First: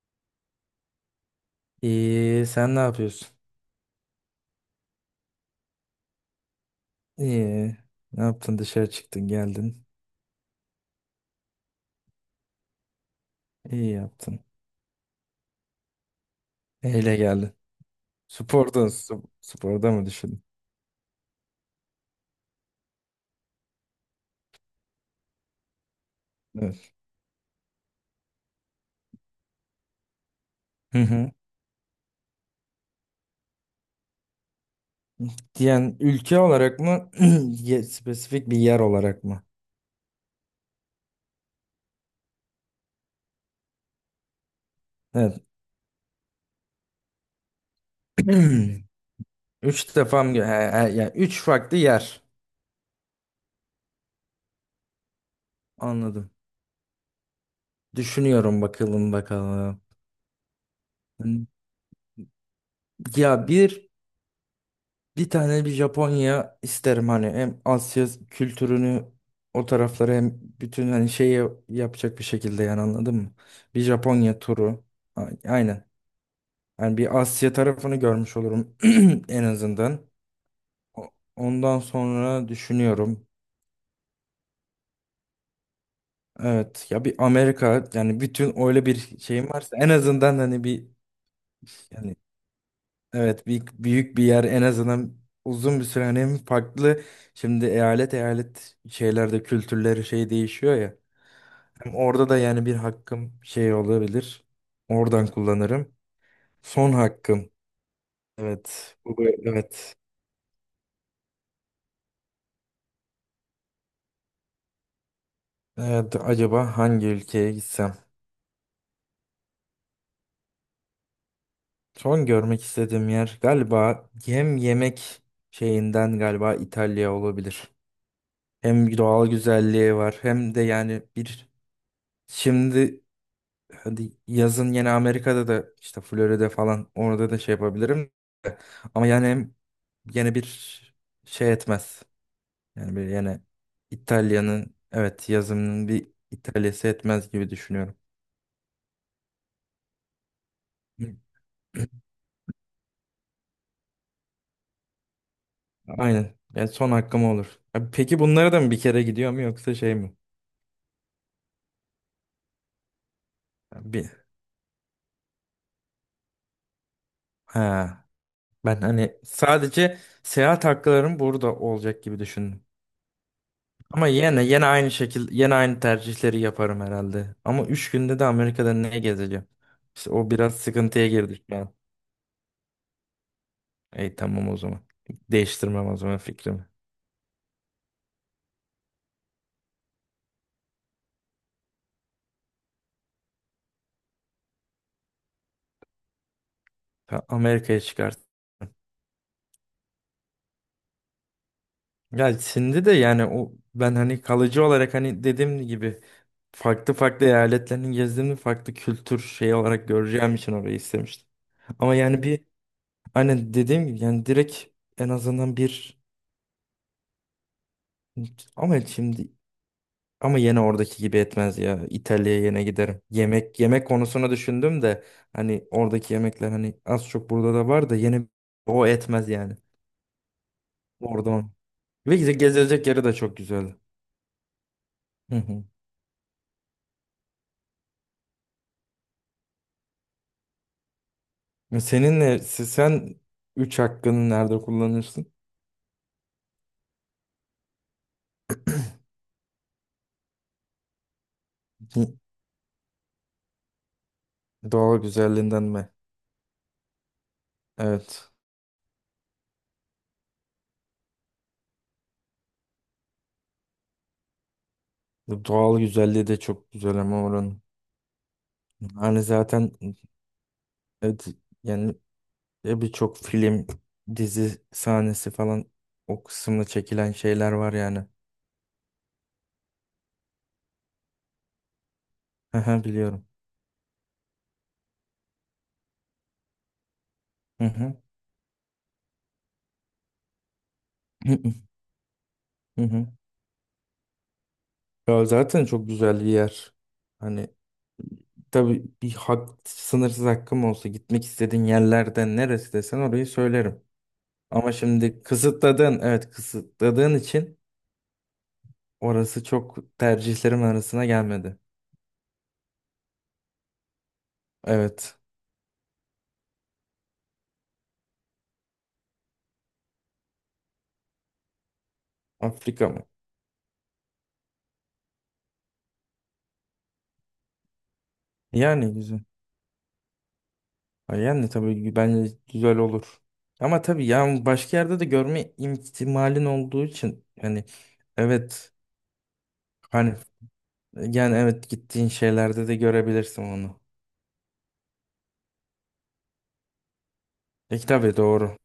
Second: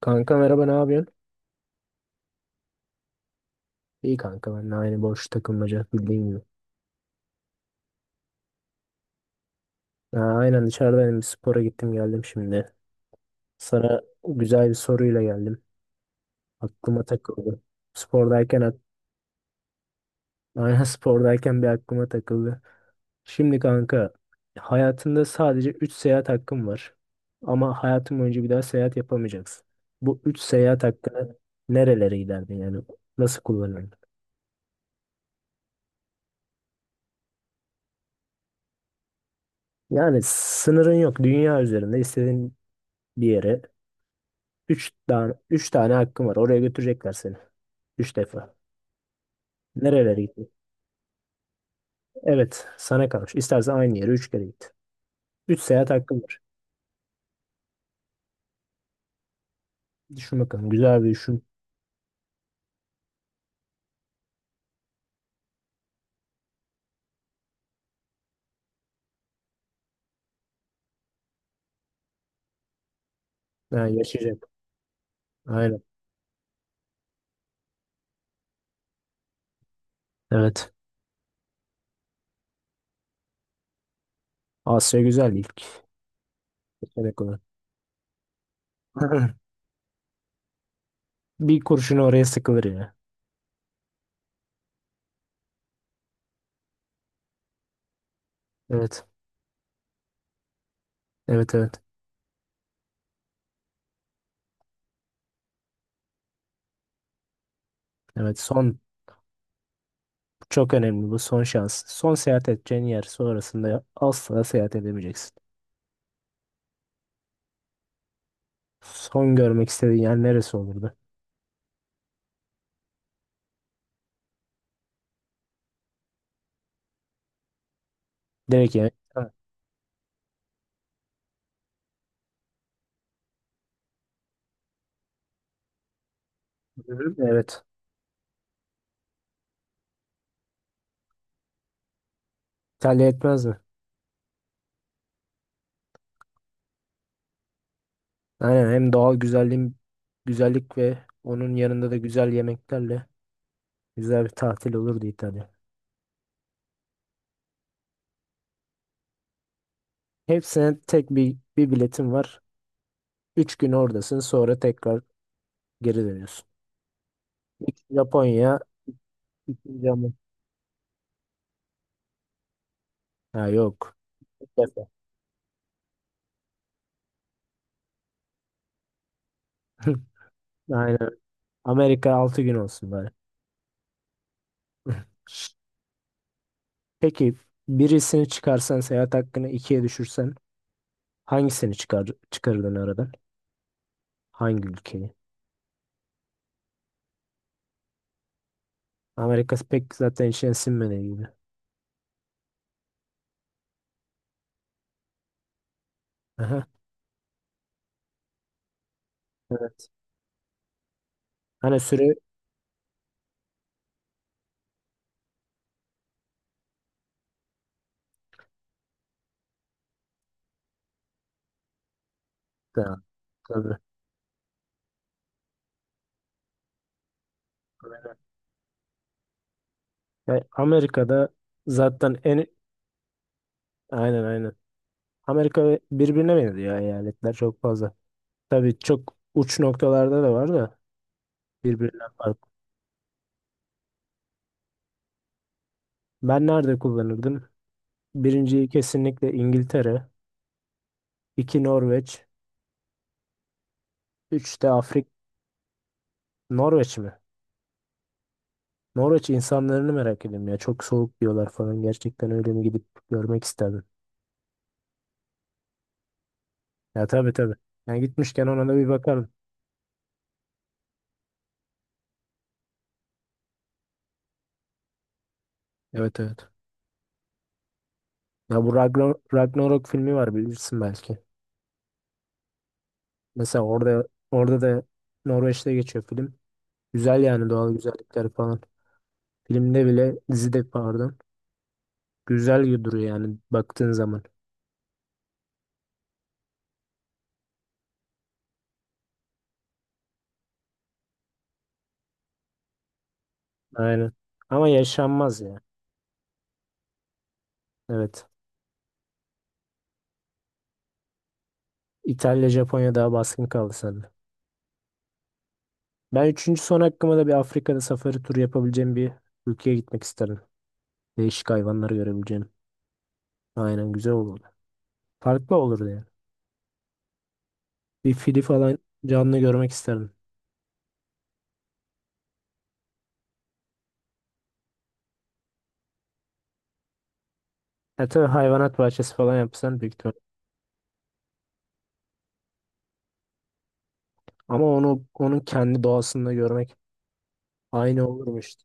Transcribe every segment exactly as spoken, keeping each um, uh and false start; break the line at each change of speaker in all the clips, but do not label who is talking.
Kanka merhaba ne yapıyorsun?
İyi, sen ne yapıyorsun?
İyi kanka ben de aynı boş takılmaca bildiğin gibi.
İyi. Ne yaptın? Dışarı çıktın, geldin.
Ha, aynen dışarıdayım bir spora gittim geldim şimdi.
İyi
Sana
yaptın.
güzel bir soruyla geldim. Aklıma
Neyle geldin?
takıldı. Spordayken ak-
Sporda, sp- sporda mı düşündün?
aynen spordayken bir aklıma takıldı. Şimdi kanka hayatında sadece üç seyahat hakkın
Evet.
var. Ama hayatın boyunca bir daha seyahat yapamayacaksın. Bu üç seyahat
Hı hı.
hakkını nerelere giderdin yani? Nasıl kullanırdın?
Yani ülke olarak mı? Ye- Spesifik bir yer olarak mı?
Yani sınırın yok. Dünya üzerinde istediğin bir yere. Üç tane,
Evet.
üç tane hakkım var. Oraya götürecekler seni. Üç defa.
Üç
Nerelere
defam. He,
gittin?
he, yani üç farklı yer.
Evet, sana kalmış. İstersen aynı yere üç kere git. Üç seyahat hakkım
Anladım.
var.
Düşünüyorum bakalım bakalım.
Düşün bakalım. Güzel bir düşün.
Ya bir Bir tane bir Japonya isterim, hani hem Asya kültürünü, o taraflara, hem bütün hani şeyi yapacak bir şekilde, yani anladın mı? Bir
Ha,
Japonya
yaşayacak.
turu. A-
Aynen.
Aynen. Yani bir Asya tarafını görmüş olurum en azından.
Evet.
O- Ondan sonra düşünüyorum.
Asya güzel ilk.
Evet, ya bir
Seçenek olan.
Amerika, yani bütün öyle bir şeyim varsa en azından hani bir
Bir kurşun
yani.
oraya sıkılır ya.
Evet, büyük, büyük bir yer, en azından uzun bir süre, hani hem farklı şimdi eyalet eyalet
Evet.
şeylerde kültürleri şey değişiyor ya.
Evet evet.
Hem orada da yani bir hakkım şey olabilir. Oradan kullanırım. Son hakkım.
Evet. Son
Evet. Bu bu- evet.
çok önemli bu son şans. Son seyahat edeceğin yer sonrasında asla seyahat edemeyeceksin.
Evet, acaba hangi ülkeye gitsem?
Son görmek istediğin yer neresi olurdu?
Son görmek istediğim yer galiba hem yemek şeyinden galiba İtalya olabilir.
Direkt yani.
Hem doğal
Ha.
güzelliği var hem de yani bir şimdi, hadi yazın yine Amerika'da da işte Florida'da falan,
Hı hı.
orada da şey
Evet.
yapabilirim. Ama yani hem yine bir şey etmez. Yani
İtalya
bir yine
etmez mi?
İtalya'nın, evet, yazımının, bir İtalya'sı etmez gibi düşünüyorum.
Aynen hem doğal güzelliğin, güzellik ve
Hı.
onun yanında da güzel yemeklerle güzel bir tatil olurdu İtalya.
Aynen. Yani son hakkım olur. Abi, peki bunlara da mı bir kere gidiyor, mu yoksa şey mi?
Hepsine tek bir, bir biletim var. Üç gün
Yani
oradasın
bir
sonra tekrar geri dönüyorsun. İlk
ha,
Japonya,
ben hani
ikinci
sadece
Amerika.
seyahat haklarım burada olacak gibi düşündüm.
Ha yok.
Ama yine
İlk
yine
defa.
aynı şekil, yine aynı tercihleri yaparım herhalde. Ama üç günde de Amerika'da ne gezeceğim? İşte o biraz sıkıntıya
Aynen.
girdik şu an.
Amerika altı gün olsun bari.
Ey, tamam o zaman. Değiştirmem o zaman fikrimi.
Peki birisini çıkarsan seyahat hakkını ikiye düşürsen hangisini çıkar, çıkarırdın aradan? Hangi ülkeyi?
Ta- Amerika'ya çıkart.
Amerika pek zaten içine sinmediği gibi.
Ya şimdi de yani o ben hani kalıcı olarak, hani dediğim gibi,
Aha.
farklı farklı eyaletlerini gezdiğimde farklı kültür şeyi
Evet.
olarak göreceğim için orayı istemiştim.
Hani
Ama
süre.
yani bir, aynen dediğim gibi, yani direkt en azından bir, ama şimdi, ama yine oradaki gibi etmez ya. İtalya'ya yine giderim. Yemek
Tabii.
yemek konusunu düşündüm de hani oradaki yemekler hani az çok burada da var da
Aynen.
yine o etmez yani.
Ya Amerika'da
Orada on. Ve
zaten
geze-
en,
gezilecek yeri de çok güzel.
aynen aynen.
Hı
Amerika
hı.
ve- birbirine benziyor eyaletler çok fazla. Tabii çok uç noktalarda da var da birbirinden
Seninle
farklı.
sen üç hakkını nerede kullanırsın?
Ben nerede kullanırdım? Birinciyi kesinlikle İngiltere, iki
Hı,
Norveç, üç de
doğal
Afrik.
güzelliğinden mi?
Norveç mi?
Evet.
Norveç insanlarını merak ediyorum ya. Çok soğuk diyorlar falan. Gerçekten öyle mi gidip görmek isterdim.
Bu doğal güzelliği de çok güzel
Ya
ama
tabii tabii.
oranın.
Yani gitmişken ona da bir
Hani
bakarım.
zaten, evet, yani e birçok film, dizi sahnesi falan
Evet
o
evet.
kısımda çekilen şeyler var yani.
Ya bu Ragnar- Ragnarok filmi var bilirsin belki.
Hı hı, biliyorum.
Mesela orada orada da Norveç'te geçiyor film. Güzel yani
Hı
doğal
hı.
güzellikler falan. Filmde bile, dizide pardon.
Hı hı. Hı
Güzel duruyor
hı.
yani baktığın zaman.
Ya zaten çok güzel bir yer. Hani tabii, bir hak, sınırsız hakkım olsa gitmek istediğin yerlerden neresi desen orayı söylerim.
Aynen. Ama
Ama şimdi
yaşanmaz ya.
kısıtladığın, evet, kısıtladığın için
Evet.
orası çok tercihlerim arasına gelmedi.
İtalya, Japonya daha baskın kaldı sende.
Evet.
Ben üçüncü son hakkıma da bir Afrika'da safari turu yapabileceğim bir ülkeye gitmek isterim. Değişik hayvanları görebileceğim.
Afrika mı?
Aynen güzel olurdu. Farklı olurdu yani. Bir fili falan
Yani güzel.
canlı görmek isterim.
Ha, yani tabii bence güzel olur. Ama tabii yani başka yerde de görme ihtimalin olduğu için hani
E tabii
evet,
hayvanat bahçesi falan yapsan büyük ihtimal.
hani yani evet gittiğin şeylerde de görebilirsin onu.
Ama onu onun kendi doğasında görmek
E
aynı
tabii,
olurmuş
doğru.
işte.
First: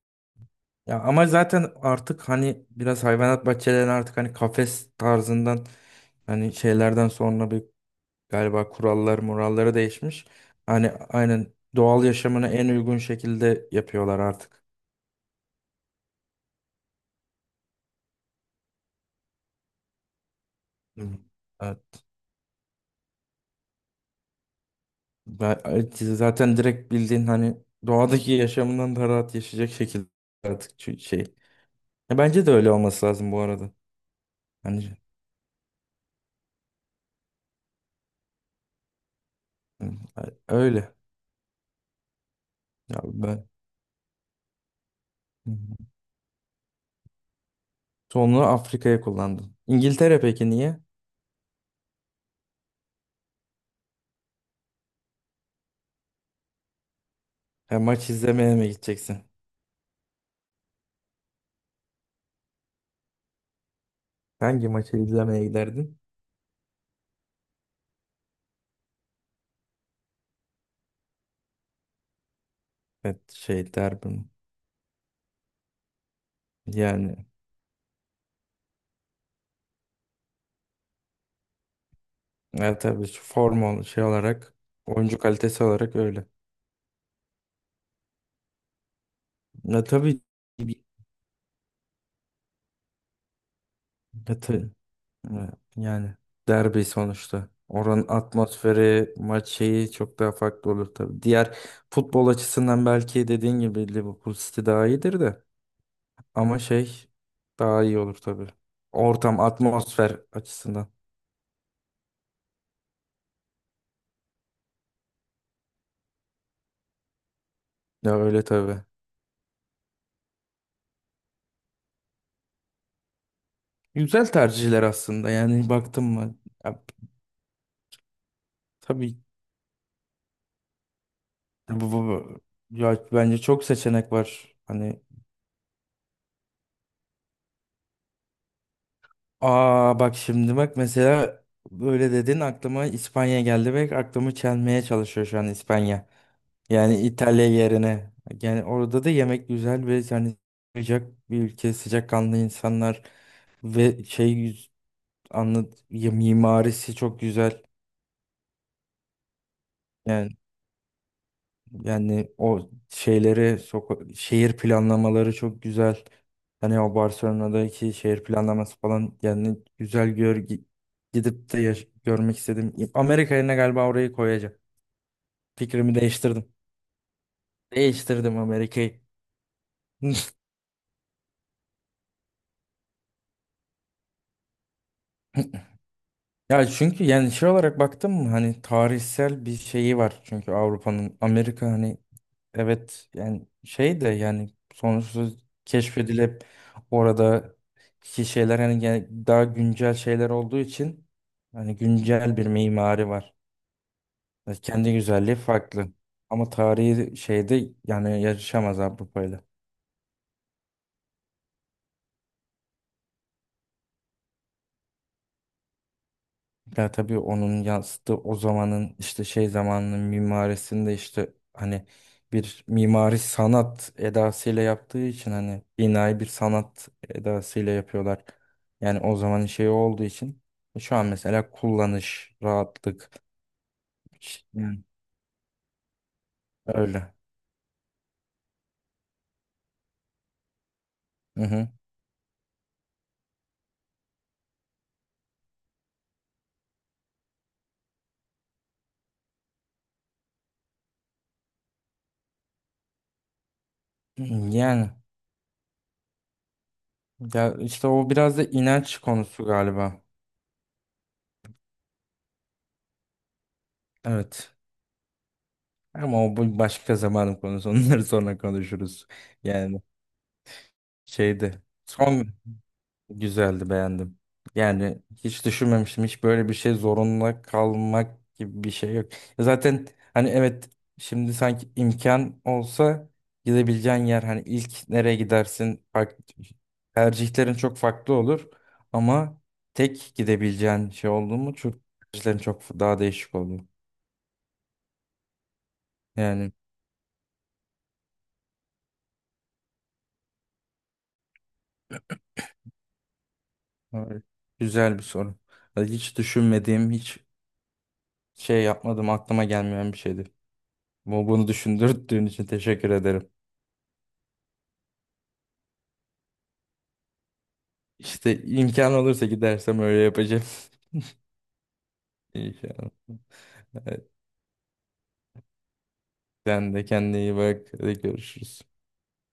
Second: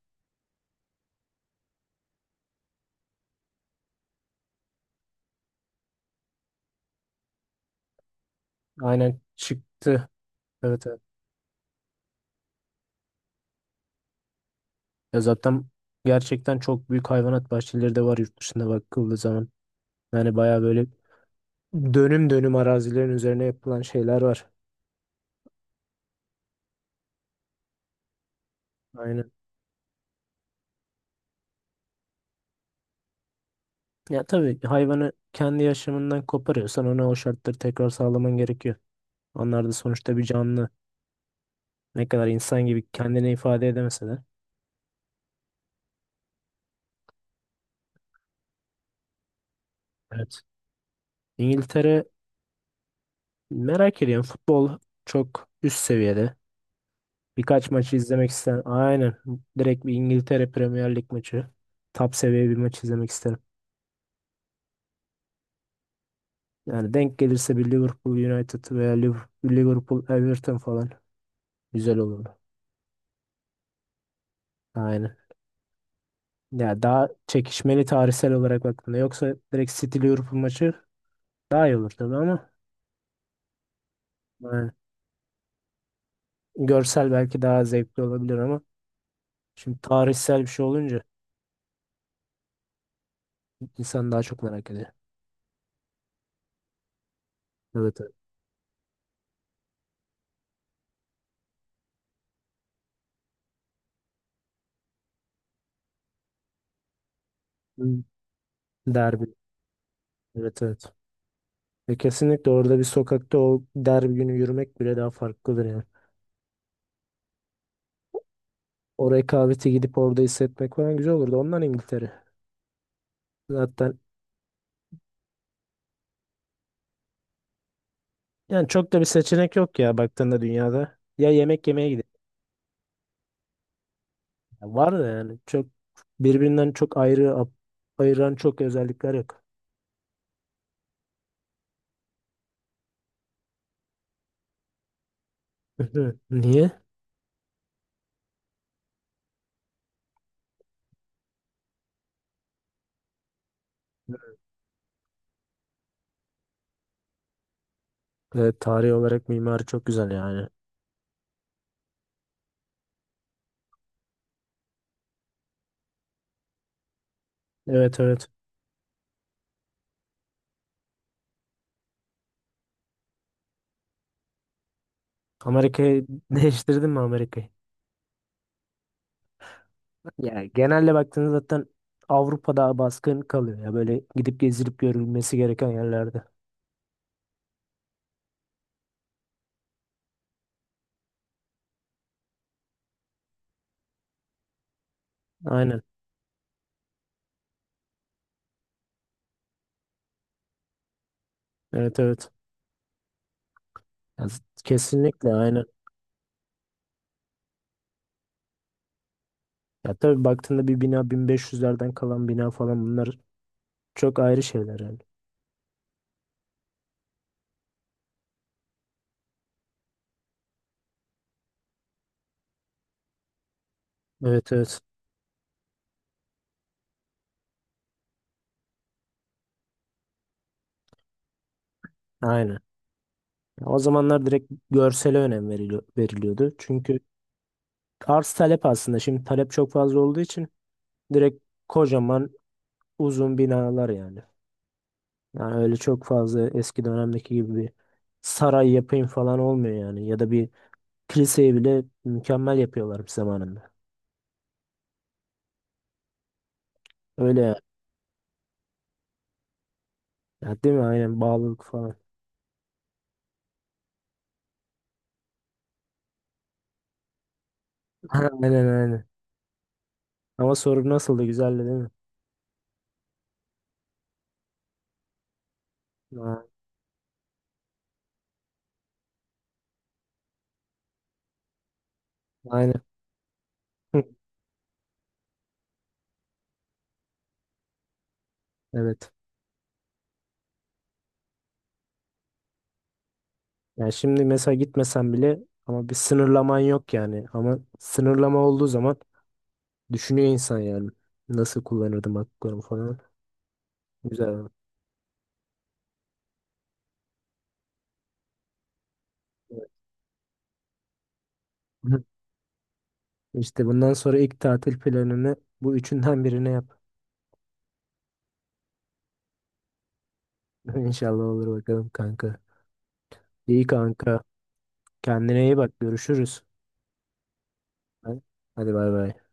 Ya ama zaten artık hani biraz hayvanat bahçelerine, artık hani kafes tarzından, hani şeylerden sonra bir, galiba kurallar
Aynen
muralları
çıktı.
değişmiş.
Evet
Hani
evet.
aynen doğal yaşamına en uygun şekilde yapıyorlar artık.
Ya zaten gerçekten çok büyük hayvanat bahçeleri de var yurt dışında bakıldığı zaman. Yani baya böyle
Hı.
dönüm dönüm arazilerin üzerine yapılan şeyler var.
Ben zaten direkt bildiğin hani doğadaki yaşamından daha
Aynen.
rahat yaşayacak şekilde artık, çü- şey. Ya bence de öyle olması lazım bu arada.
Ya tabii
Hani
hayvanı kendi yaşamından koparıyorsan ona o şartları tekrar sağlaman gerekiyor. Onlar da
hı,
sonuçta bir canlı.
öyle.
Ne kadar insan gibi
Ya
kendini
ben,
ifade edemese de.
hı, hı. Sonra Afrika'ya kullandım. İngiltere
Evet.
peki niye?
İngiltere merak ediyorum. Futbol çok üst seviyede. Birkaç
Ya
maçı
maç
izlemek
izlemeye
isterim.
mi
Aynen.
gideceksin?
Direkt bir İngiltere Premier Lig maçı. Top seviye bir maç izlemek isterim.
Hangi maçı izlemeye giderdin?
Yani denk gelirse bir Liverpool United veya Liv- Liverpool Everton falan güzel olurdu.
Evet, şey, derbi mi?
Aynen. Ya daha
Yani
çekişmeli tarihsel olarak baktığında. Yoksa direkt City Liverpool maçı daha iyi olur tabii ama
ya tabii, şu formal şey olarak,
yani
oyuncu kalitesi olarak öyle.
görsel belki daha zevkli olabilir ama şimdi
Ya tabii
tarihsel bir şey olunca insan daha
ya,
çok merak ediyor.
evet, yani derbi sonuçta.
Evet
Oranın
evet.
atmosferi, maç şeyi çok daha farklı olur tabii. Diğer futbol açısından belki dediğin gibi Liverpool City daha iyidir de. Ama şey daha iyi
Hı.
olur tabii.
Derbi.
Ortam, atmosfer
Evet
açısından.
evet. E kesinlikle orada bir sokakta o derbi günü yürümek bile daha farklıdır yani.
Ya öyle tabii.
O rekabeti gidip orada hissetmek falan güzel olurdu. Ondan İngiltere. Zaten
Güzel tercihler aslında, yani baktım mı? Ya
yani çok da bir
tabii.
seçenek yok ya baktığında dünyada. Ya yemek yemeye
bu, bu-
gidelim.
bu- Ya bence çok seçenek var.
Ya var
Hani,
da yani çok birbirinden çok ayrı, ap- ayıran çok özellikler yok.
aa, bak şimdi, bak mesela, böyle dedin aklıma İspanya geldi ve aklımı çelmeye çalışıyor şu an İspanya.
Hı. Niye?
Yani İtalya yerine. Yani orada da yemek güzel ve yani sıcak bir ülke, sıcakkanlı insanlar ve şey, yüz- anlat ya, mimarisi çok güzel.
Evet, tarih olarak mimari çok güzel
Yani
yani.
Yani o şeyleri, soka- şehir planlamaları çok güzel. Hani o Barcelona'daki
Evet
şehir
evet.
planlaması falan, yani güzel, gör gi- gidip de yaş- görmek istedim. Amerika yerine galiba orayı koyacağım. Fikrimi
Amerika'yı
değiştirdim.
değiştirdin mi Amerika'yı?
Değiştirdim Amerika'yı.
Ya genelde baktığınız zaten Avrupa'da baskın kalıyor ya böyle gidip gezilip görülmesi gereken yerlerde.
Ya çünkü yani şey olarak baktım mı hani tarihsel bir şeyi var çünkü Avrupa'nın, Amerika hani, evet, yani şey de yani sonuçta
Aynen.
keşfedilip orada ki şeyler hani, gene- daha güncel şeyler olduğu için hani
Evet evet.
güncel bir mimari var.
Ya z-
Yani kendi
kesinlikle
güzelliği
aynen.
farklı. Ama tarihi şeyde yani yarışamaz Avrupa'yla.
Ya tabii baktığında bir bina bin beş yüzlerden kalan bina falan bunlar çok ayrı şeyler yani.
Ya tabii onun yansıttığı o zamanın işte şey, zamanının mimarisinde işte hani, bir mimari sanat
Evet
edasıyla
evet.
yaptığı için hani, binayı bir sanat edasıyla yapıyorlar. Yani o zamanın şeyi olduğu için şu an mesela kullanış,
Aynen.
rahatlık,
Ya o zamanlar direkt
yani
görsele önem veriliyor, veriliyordu. Çünkü
öyle.
arz talep aslında şimdi talep çok fazla olduğu için
Hı
direkt
hı.
kocaman uzun binalar yani. Yani öyle çok fazla eski dönemdeki gibi bir saray yapayım falan olmuyor yani. Ya da bir kiliseyi bile mükemmel yapıyorlar zamanında.
Yani
Öyle
ya
ya.
işte o biraz da inanç konusu galiba.
Ya değil mi? Aynen bağlılık falan.
Evet. Ama o bu başka zamanın konusu. Onları sonra
Aynen aynen.
konuşuruz. Yani
Ama soru nasıldı? Güzeldi
şeydi
değil mi?
son. Güzeldi, beğendim. Yani hiç düşünmemiştim. Hiç
Ha,
böyle bir şey zorunda kalmak gibi bir şey yok. Zaten hani, evet, şimdi sanki imkan
aynen.
olsa gidebileceğin yer hani ilk nereye gidersin, fark- tercihlerin çok farklı olur
Evet.
ama tek gidebileceğin şey oldu mu çok, tercihlerin çok daha değişik olur.
Yani şimdi mesela gitmesen bile ama bir
Yani
sınırlaman yok yani. Ama sınırlama olduğu zaman düşünüyor insan yani. Nasıl kullanırdım haklarımı falan.
evet,
Güzel.
güzel bir soru. Yani hiç düşünmediğim, hiç şey yapmadım, aklıma
Evet.
gelmeyen bir şeydi. Bu- Bunu düşündürdüğün için teşekkür ederim.
İşte bundan sonra ilk tatil planını bu üçünden birine yap.
İşte imkan olursa gidersem öyle yapacağım.
İnşallah olur bakalım kanka.
İmkan.
İyi
Evet,
kanka. Kendine iyi bak. Görüşürüz.
sen de kendine iyi bak. Hadi görüşürüz.
Hadi bay bay.